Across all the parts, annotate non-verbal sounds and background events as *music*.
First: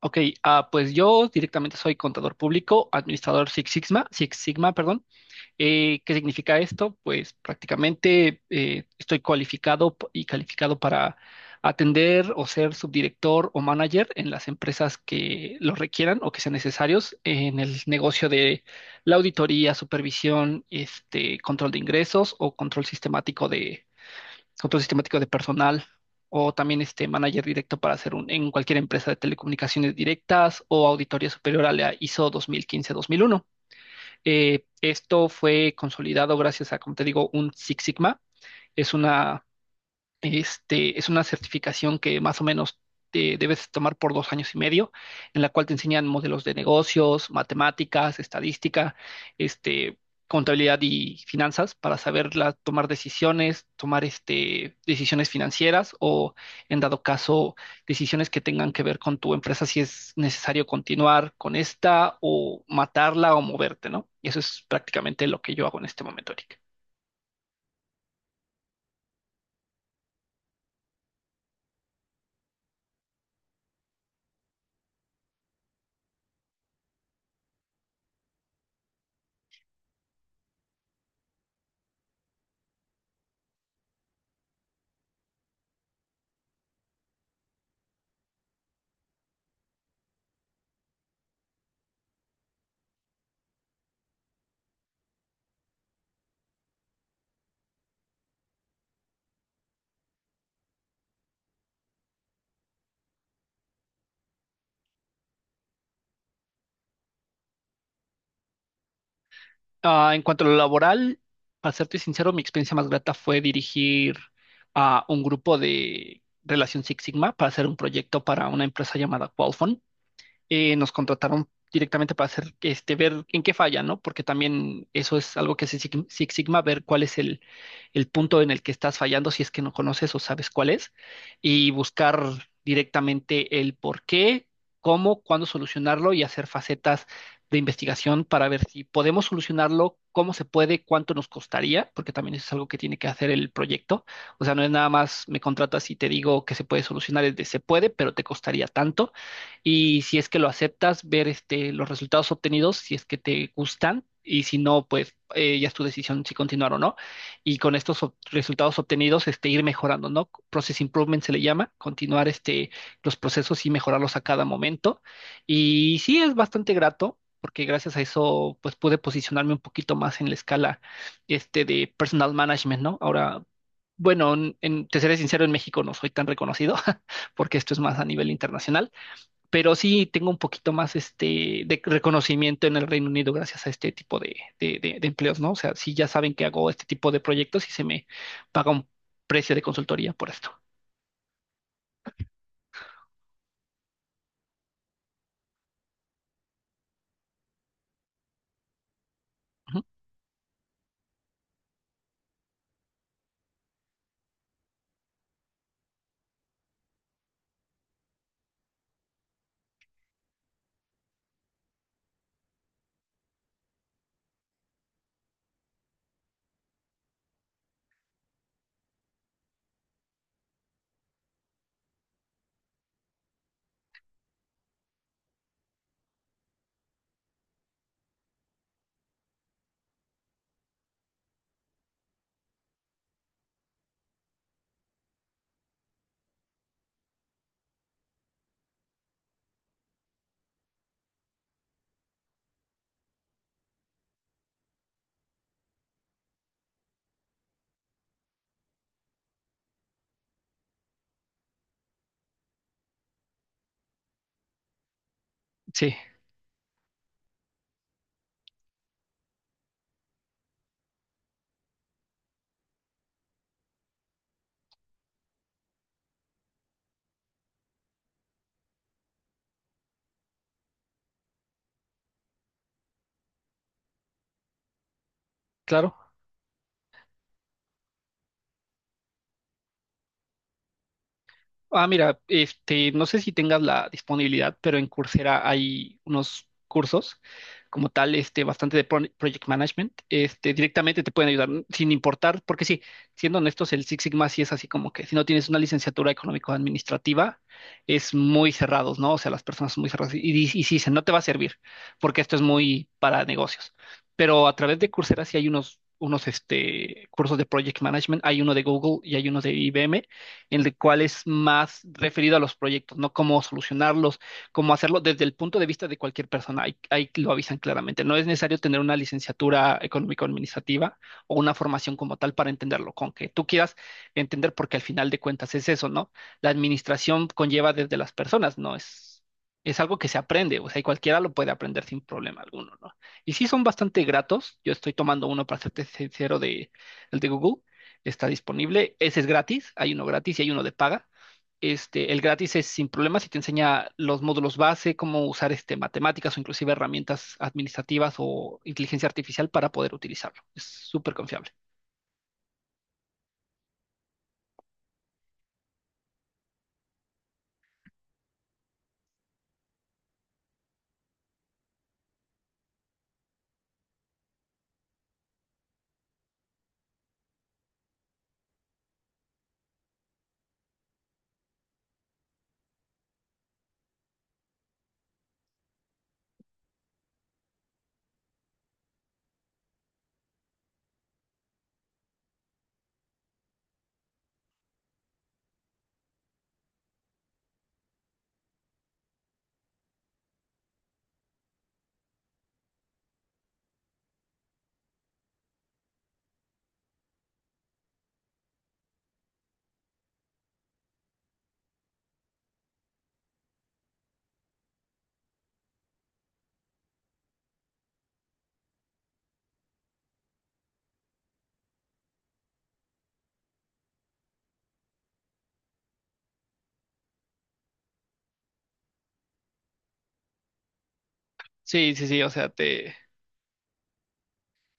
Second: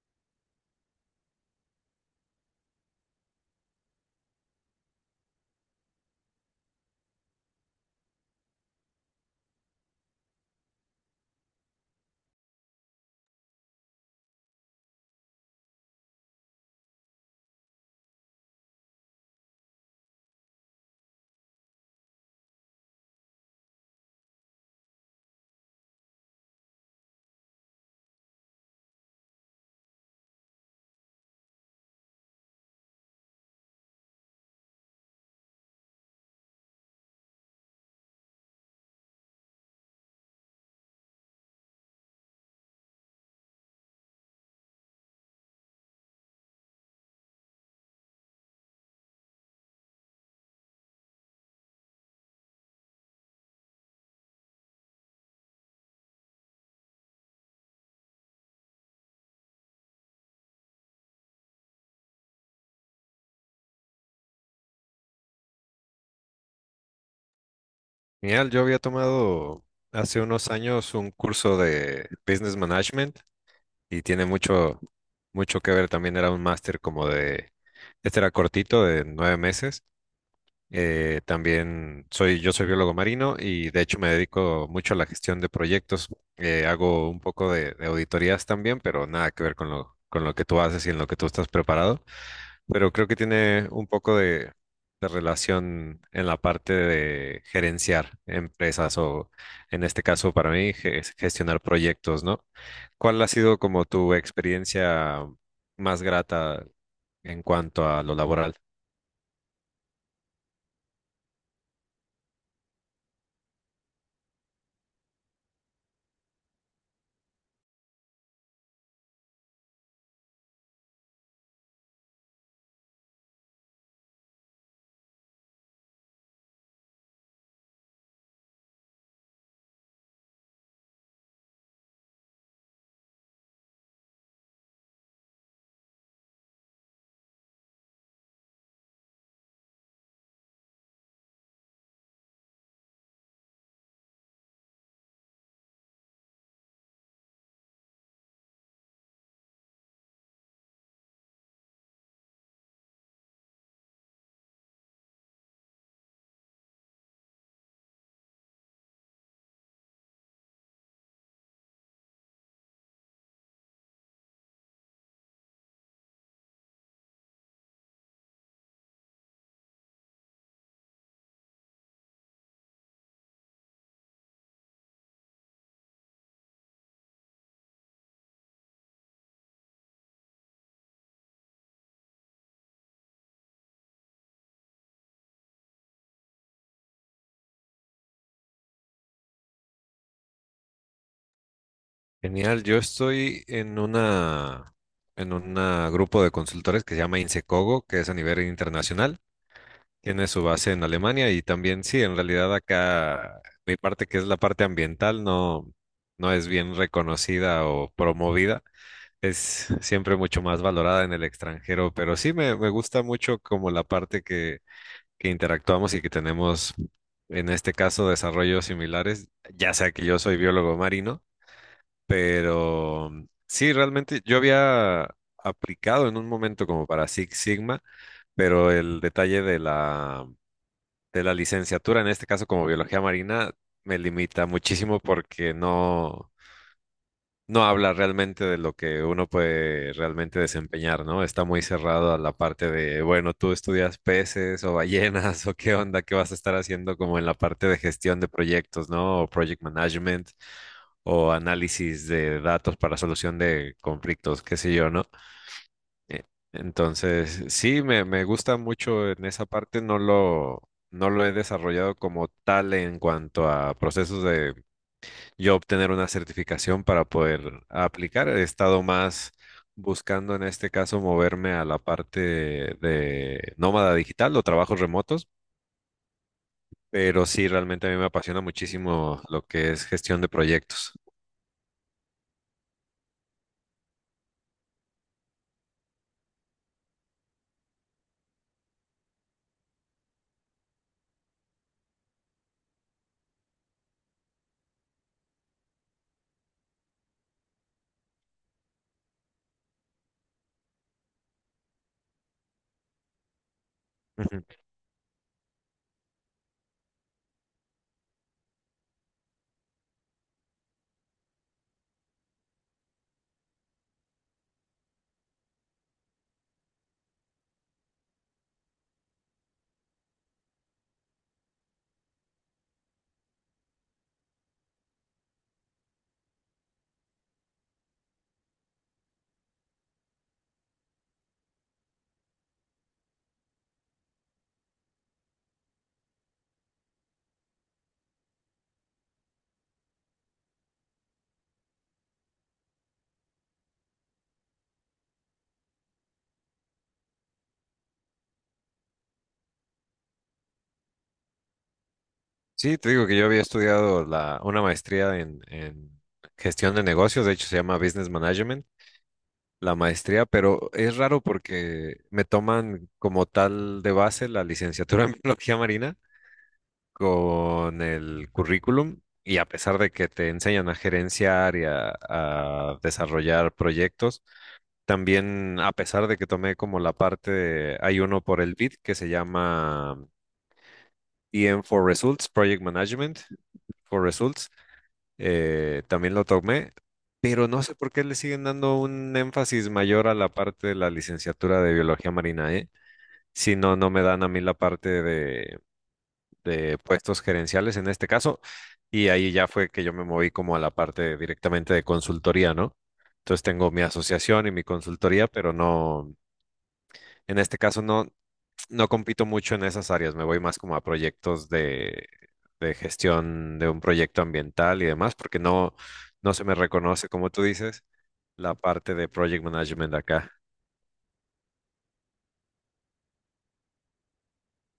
Ok, pues yo directamente soy contador público, administrador Six Sigma, Six Sigma, perdón. ¿Qué significa esto? Pues prácticamente estoy cualificado y calificado para atender o ser subdirector o manager en las empresas que lo requieran o que sean necesarios en el negocio de la auditoría, supervisión, este, control de ingresos o control sistemático de personal, o también este manager directo para hacer un, en cualquier empresa de telecomunicaciones directas o auditoría superior a la ISO 2015-2001. Esto fue consolidado gracias a, como te digo, un Six Sigma. Es una es una certificación que más o menos te debes tomar por 2 años y medio, en la cual te enseñan modelos de negocios, matemáticas, estadística, este, contabilidad y finanzas para saber tomar decisiones, tomar decisiones financieras o, en dado caso, decisiones que tengan que ver con tu empresa, si es necesario continuar con esta o matarla o moverte, ¿no? Y eso es prácticamente lo que yo hago en este momento, Eric. Genial, yo había tomado hace unos años un curso de Business Management y tiene mucho, mucho que ver. También era un máster como de, este era cortito, de 9 meses. También soy biólogo marino, y de hecho me dedico mucho a la gestión de proyectos. Hago un poco de auditorías también, pero nada que ver con lo que tú haces y en lo que tú estás preparado, pero creo que tiene un poco de relación en la parte de gerenciar empresas o, en este caso para mí, gestionar proyectos, ¿no? ¿Cuál ha sido como tu experiencia más grata en cuanto a lo laboral? Ah, en cuanto a lo laboral, para serte sincero, mi experiencia más grata fue dirigir a un grupo de Relación Six Sigma para hacer un proyecto para una empresa llamada Qualphone. Nos contrataron directamente para hacer, este, ver en qué falla, ¿no? Porque también eso es algo que Six Sigma, ver cuál es el punto en el que estás fallando, si es que no conoces o sabes cuál es, y buscar directamente el por qué, cómo, cuándo solucionarlo y hacer facetas de investigación para ver si podemos solucionarlo, cómo se puede, cuánto nos costaría, porque también eso es algo que tiene que hacer el proyecto. O sea, no es nada más me contratas y te digo que se puede solucionar, es de se puede, pero te costaría tanto, y si es que lo aceptas, ver este, los resultados obtenidos, si es que te gustan y si no, pues ya es tu decisión si continuar o no. Y con estos resultados obtenidos, este, ir mejorando, ¿no? Process improvement se le llama, continuar este, los procesos y mejorarlos a cada momento. Y sí es bastante grato, porque gracias a eso pues pude posicionarme un poquito más en la escala este de personal management, ¿no? Ahora, bueno, te seré sincero, en México no soy tan reconocido *laughs* porque esto es más a nivel internacional, pero sí tengo un poquito más este de reconocimiento en el Reino Unido gracias a este tipo de, de empleos, ¿no? O sea, sí ya saben que hago este tipo de proyectos y se me paga un precio de consultoría por esto. Genial, yo estoy en una en un grupo de consultores que se llama Insecogo, que es a nivel internacional. Ujú. Tiene su base en Alemania y también sí, en realidad acá mi parte, que es la parte ambiental, no es bien reconocida o promovida, es siempre mucho más valorada en el extranjero, pero sí me gusta mucho como la parte que interactuamos y que tenemos en este caso desarrollos similares, ya sea que yo soy biólogo marino, pero sí, realmente yo había aplicado en un momento como para Six Sigma, pero el detalle de la licenciatura, en este caso como biología marina, me limita muchísimo porque no habla realmente de lo que uno puede realmente desempeñar, ¿no? Está muy cerrado a la parte de, bueno, tú estudias peces o ballenas *laughs* o qué onda, qué vas a estar haciendo como en la parte de gestión de proyectos, ¿no? O project management o análisis de datos para solución de conflictos, qué sé yo, ¿no? Sí, Eh, Entonces, sí, me gusta mucho en esa parte, no lo he desarrollado como tal en cuanto a procesos de yo obtener una certificación para poder aplicar. He estado más buscando en este caso moverme a la parte de nómada digital o trabajos remotos, claro. pero sí, realmente a mí me apasiona muchísimo lo que es gestión de proyectos. Ah, mira, este, no sé si tengas la disponibilidad, pero en Coursera hay unos cursos como tal, este, bastante de project management, este, directamente te pueden ayudar sin importar, porque sí, siendo honestos, el Six Sigma sí es así como que si no tienes una licenciatura económico-administrativa, es muy cerrados, ¿no? O sea, las personas son muy cerradas y, y sí dicen, no te va a servir, porque esto es muy para negocios. Ujú. Pero a través de Coursera sí hay unos cursos de project management, hay uno de Google y hay uno de IBM en el cual es más referido a los proyectos, ¿no? Cómo solucionarlos, cómo hacerlo desde el punto de vista de cualquier persona. Ahí lo avisan claramente. No es necesario tener una licenciatura económico-administrativa o una formación como tal para entenderlo, con que tú quieras entender, porque al final de cuentas es eso, ¿no? La administración conlleva desde las personas, no es es algo que se aprende, o sea, y cualquiera lo puede aprender sin problema alguno, ¿no? Y sí son bastante gratos, yo estoy tomando uno para serte sincero, de el de Google, está disponible. Ese es gratis, hay uno gratis y hay uno de paga. Este, el gratis es sin problemas y te enseña los módulos base, cómo usar este, matemáticas o inclusive herramientas administrativas o inteligencia artificial para poder utilizarlo. Es súper confiable. Sí, te digo que yo había estudiado una maestría en gestión de negocios, de hecho se llama Business Management, la maestría, pero es raro porque me toman como tal de base la licenciatura en *laughs* biología marina con el currículum, y a pesar de que te enseñan a gerenciar y a desarrollar proyectos, también a pesar de que tomé como la parte de, hay uno por el BID que se llama EM for Results, Project Management for Results, también lo tomé, pero no sé por qué le siguen dando un énfasis mayor a la parte de la licenciatura de biología marina, ¿eh? Si no, no me dan a mí la parte de puestos gerenciales en este caso, y ahí ya fue que yo me moví como a la parte directamente de consultoría, ¿no? Entonces tengo mi asociación y mi consultoría, pero no, en este caso no compito mucho en esas áreas, me voy más como a proyectos de gestión de un proyecto ambiental y demás, porque no se me reconoce, como tú dices, la parte de project management acá. Sí, sí, sí, o sea,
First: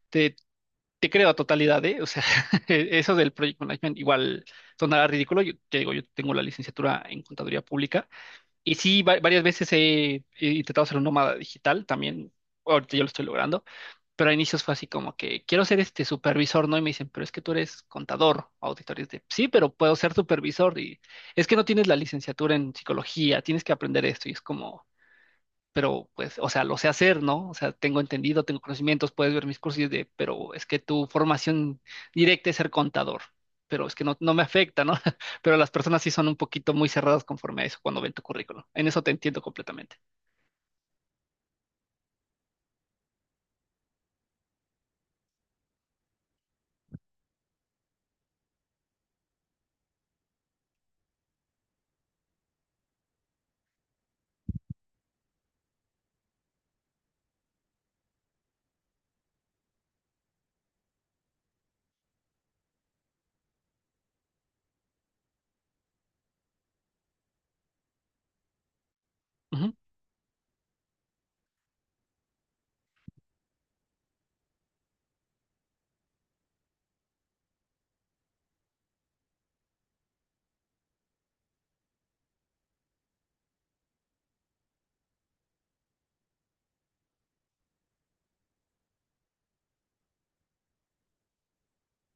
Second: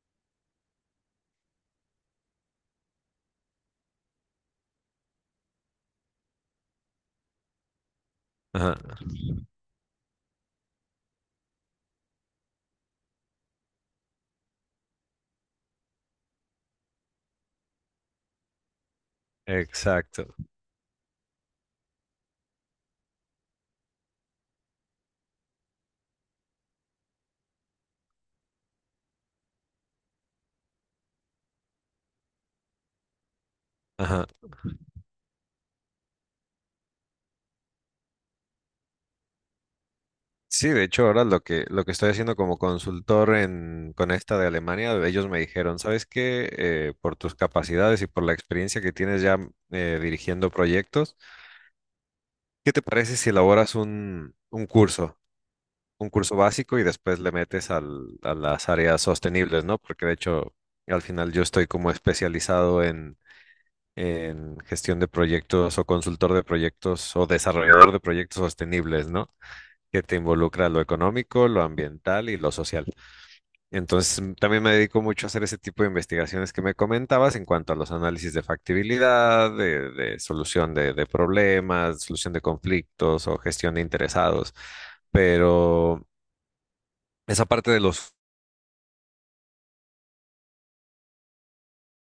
te, te creo a totalidad, ¿eh? O sea, *laughs* eso del Project Management igual sonará ridículo. Yo te digo, yo tengo la licenciatura en contaduría pública y Ajá, sí, varias veces he intentado ser un nómada digital también. Ahorita yo lo estoy logrando. Pero a inicios fue así como que quiero ser este supervisor, ¿no? Y me dicen, pero es que tú eres contador, auditor. Y es de, sí, pero puedo ser exacto. supervisor. Y es que no tienes la licenciatura en psicología, tienes que aprender esto. Y es como, pero pues, o sea, lo sé hacer, ¿no? O sea, tengo entendido, tengo conocimientos, puedes ver mis cursos y es de, pero es que tu formación directa es ser contador. Pero es que no, Ajá. no me afecta, ¿no? *laughs* Pero las personas sí son un poquito muy cerradas conforme a eso cuando ven tu currículum. En eso te entiendo completamente. Sí, de hecho, ahora lo que estoy haciendo como consultor con esta de Alemania, ellos me dijeron, ¿sabes qué? Por tus capacidades y por la experiencia que tienes ya, dirigiendo proyectos, ¿qué te parece si elaboras un curso? Un curso básico, y después le metes a las áreas sostenibles, ¿no? Porque de hecho, al final yo estoy como especializado en gestión de proyectos o consultor de proyectos o desarrollador de proyectos sostenibles, ¿no? Ujú, Que te involucra lo económico, lo ambiental y lo social. Entonces, también me dedico mucho a hacer ese tipo de investigaciones que me comentabas en cuanto a los análisis de factibilidad, de solución de problemas, solución de conflictos o gestión de interesados. Pero esa parte de los,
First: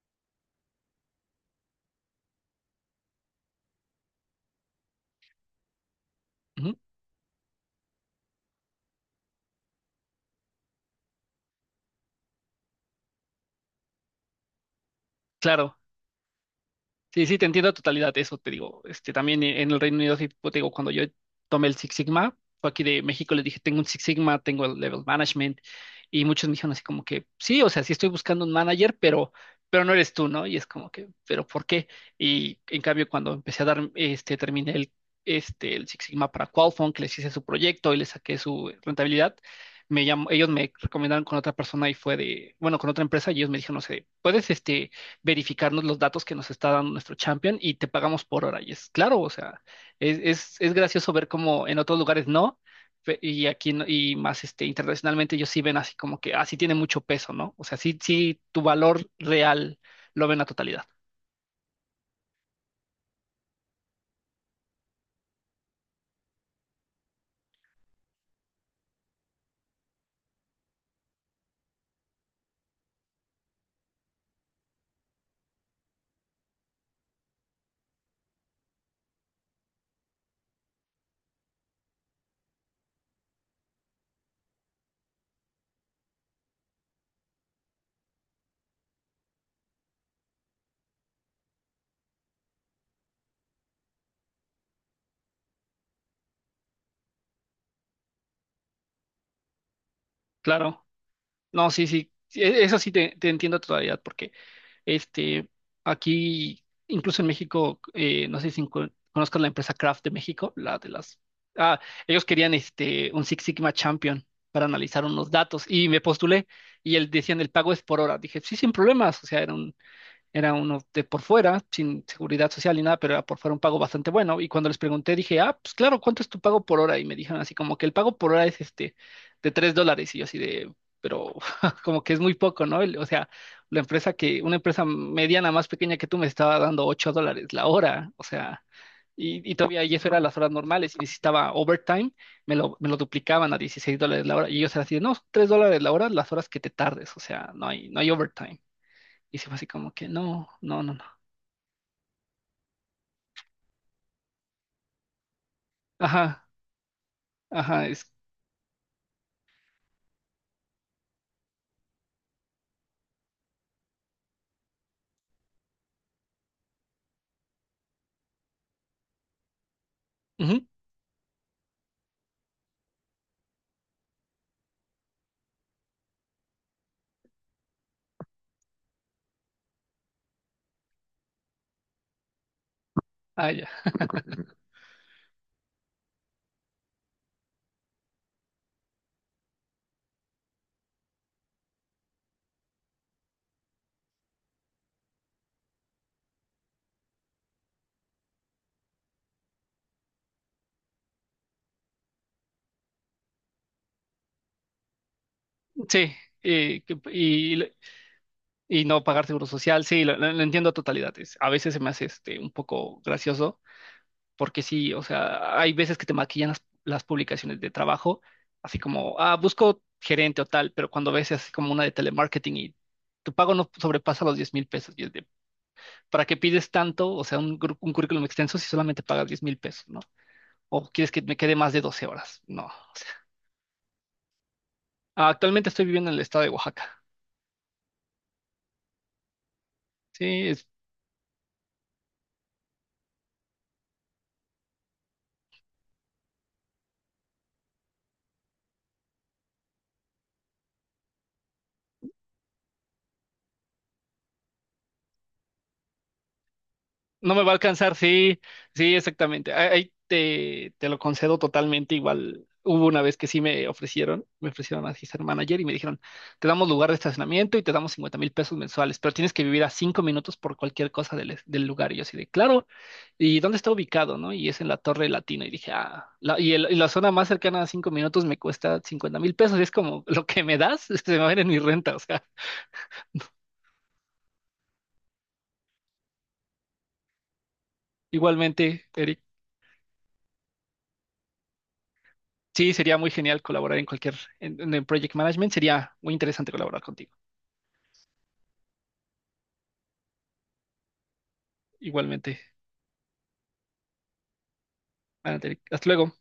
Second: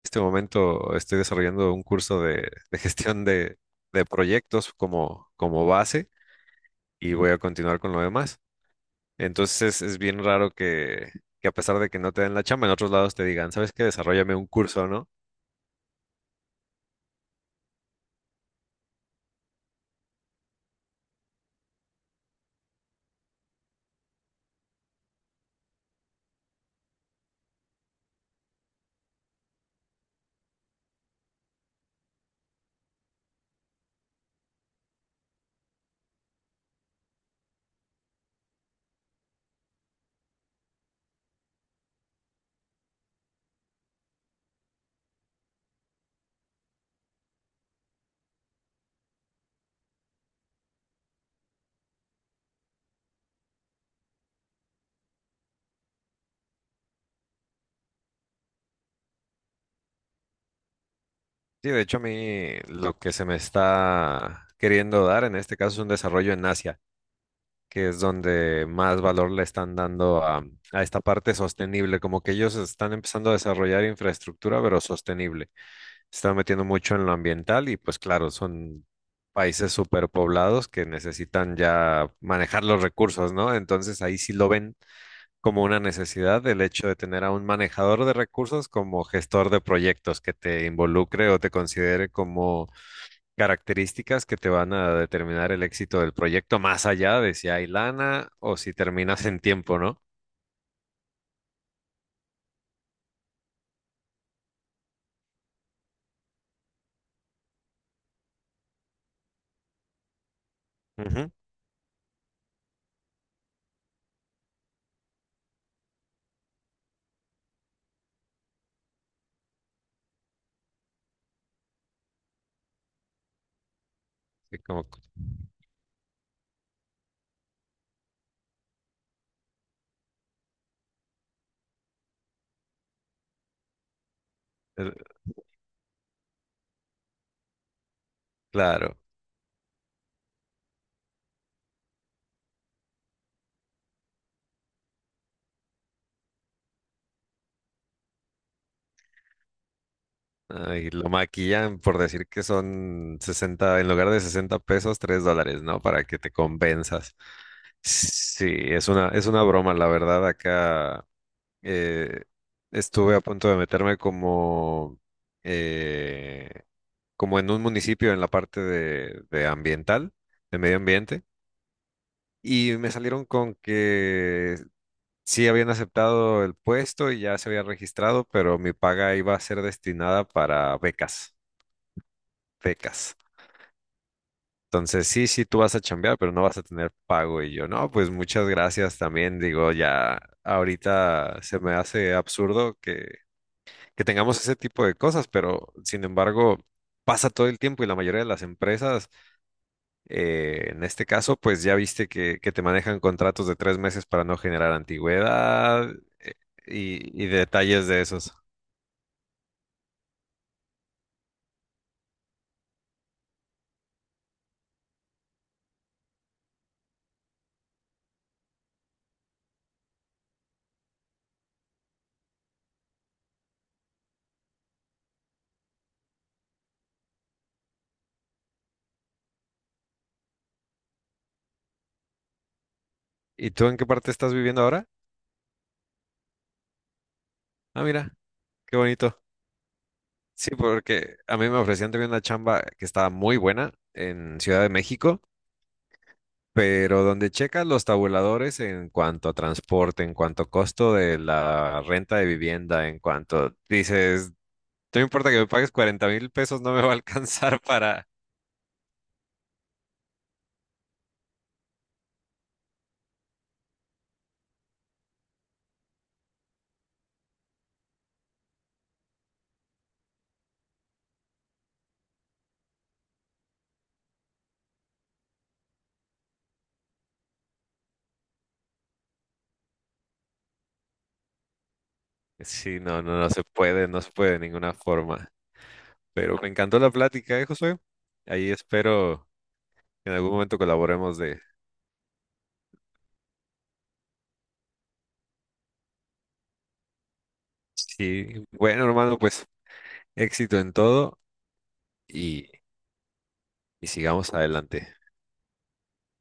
este momento estoy desarrollando un curso de gestión de proyectos como base, ujú. y voy a continuar con lo demás. Entonces es bien raro que a pesar de que no te den la chamba, en otros lados te digan, ¿sabes qué? Desarróllame un curso, ¿no? Claro. Sí, sí, te entiendo a totalidad, eso te digo. Este, también en el Reino Unido, sí, pues, te digo, cuando yo tomé el Six Sigma, fue aquí de México, les dije, tengo un Six Sigma, tengo el Level Management, y muchos me dijeron así como que, sí, o sea, sí estoy buscando un manager, pero no eres tú, ¿no? Y es como que, ¿pero por qué? Y en cambio, cuando empecé a dar, este, el Six Sigma para Qualphone, que les hice su proyecto y les saqué su rentabilidad, me llamó, ellos me recomendaron con otra persona y fue de, bueno, con otra empresa, y ellos me dijeron, no sé, puedes, este, verificarnos los datos que nos está dando nuestro champion y te pagamos por hora. Y es claro, o sea, es gracioso ver cómo en otros lugares no, y aquí no- y más este, internacionalmente ellos sí ven así como que, así tiene mucho peso, ¿no? O sea, sí, sí, tu valor real lo ven a totalidad. Sí, de hecho a mí lo que se me está queriendo dar en este caso es un desarrollo en Asia, que es donde más valor le están dando a esta parte sostenible, como que ellos están empezando a desarrollar infraestructura, pero sostenible. Se están metiendo mucho en lo ambiental y pues claro, son países superpoblados que necesitan ya manejar los recursos, ¿no? Entonces ahí sí lo ven como una necesidad el hecho de tener a un manejador de recursos como gestor de proyectos que te involucre o te considere como características que te van a determinar el éxito del proyecto más allá de si hay lana o si terminas en tiempo, ¿no? Claro, no, sí, sí, sí, eso sí te entiendo a totalidad, porque este, aquí, incluso en México, no sé si conozcas la empresa Kraft de México, la de las... Ujú, Ah, ellos querían este, un Six Sigma Champion para analizar unos datos y me postulé y él decían el pago es por hora. Dije, sí, sin problemas, o sea, era uno de por fuera, sin seguridad social ni nada, pero era por fuera un pago bastante bueno. Y sí, cuando les pregunté, dije, ah, pues claro, ¿cuánto es tu pago por hora? Y me dijeron así como que el pago por hora es este de 3 dólares. Y yo así de, pero *laughs* como que es muy poco, ¿no? O sea, la empresa que, una empresa eh, mediana más pequeña que tú me estaba dando 8 dólares la hora. O sea, claro. Y todavía y eso era las horas normales. Y necesitaba overtime, me lo duplicaban a 16 dólares la hora. Y ellos eran así de, no, 3 dólares la hora, las horas que te tardes. O sea, no hay overtime. Y se fue así como que, no, no, Ay, no, no. lo maquillan por decir que son 60 en lugar de 60 pesos, 3 dólares, ¿no? Para que te Ajá, convenzas. ajá, es... Sí, es una broma, la verdad. Acá eh, estuve a punto de meterme como, eh, como en un municipio en la parte de ambiental, de ujú, medio ambiente, y me salieron con que sí habían aceptado el puesto y ya se había registrado, pero mi paga iba a ser destinada para becas pecas. ah, ya. Entonces, sí, sí, tú vas a chambear, pero no vas a tener pago. Y yo, no, pues muchas gracias también. Digo, ya ahorita se me hace absurdo que tengamos ese tipo de cosas, pero sin embargo, pasa todo el tiempo y la mayoría de las empresas, en este caso, pues ya viste que te manejan contratos de 3 meses para no generar antigüedad Sí, eh, que- y y, lo- detalles de esos. y no pagar seguro social, sí, lo entiendo a totalidad. A veces se me hace este, un poco gracioso, porque sí, o sea, hay veces que te maquillan las publicaciones de trabajo, así como, ah, busco gerente o tal, pero cuando ves así como una de telemarketing y tu pago no sobrepasa los 10.000 pesos, y es de, ¿para qué pides tanto? O sea, un currículum extenso si solamente pagas 10.000 pesos, ¿no? ¿O quieres que me quede más de 12 horas? No. ¿Y tú en qué parte estás viviendo ahora? Actualmente estoy viviendo en el estado de Oaxaca. Ah, mira, qué bonito. Sí, Sí, porque a mí me ofrecían también una chamba que estaba muy buena en Ciudad de México, pero donde checas los tabuladores en cuanto a transporte, en cuanto a costo de la renta de vivienda, en cuanto dices, no importa que me pagues 40,000 pesos, no me va a no me va a alcanzar alcanzar, para. sí, sí, exactamente. Ahí te lo concedo totalmente. Igual hubo una vez que sí me ofrecieron así ser manager y me dijeron, te damos lugar de estacionamiento y te damos 50.000 pesos mensuales, pero tienes que vivir a 5 minutos por cualquier cosa del lugar. Y yo así de, claro, ¿y dónde está ubicado, no? Y es en la Torre Latina. Y dije, la zona más cercana a 5 minutos me cuesta 50.000 pesos. Y es como, lo que me das, *laughs* se me va a ir en mi renta. O sea, Sí, no, no, no se puede, no se puede de ninguna forma. Pero me encantó la plática, ¿eh, Josué? Ahí igualmente, Eric. espero que en algún momento colaboremos de. Sí, sería muy genial colaborar en cualquier, en el Project Management, sería muy interesante colaborar contigo. Sí, bueno, hermano, pues éxito en todo Igualmente, y, y sigamos adelante. Anate, hasta luego.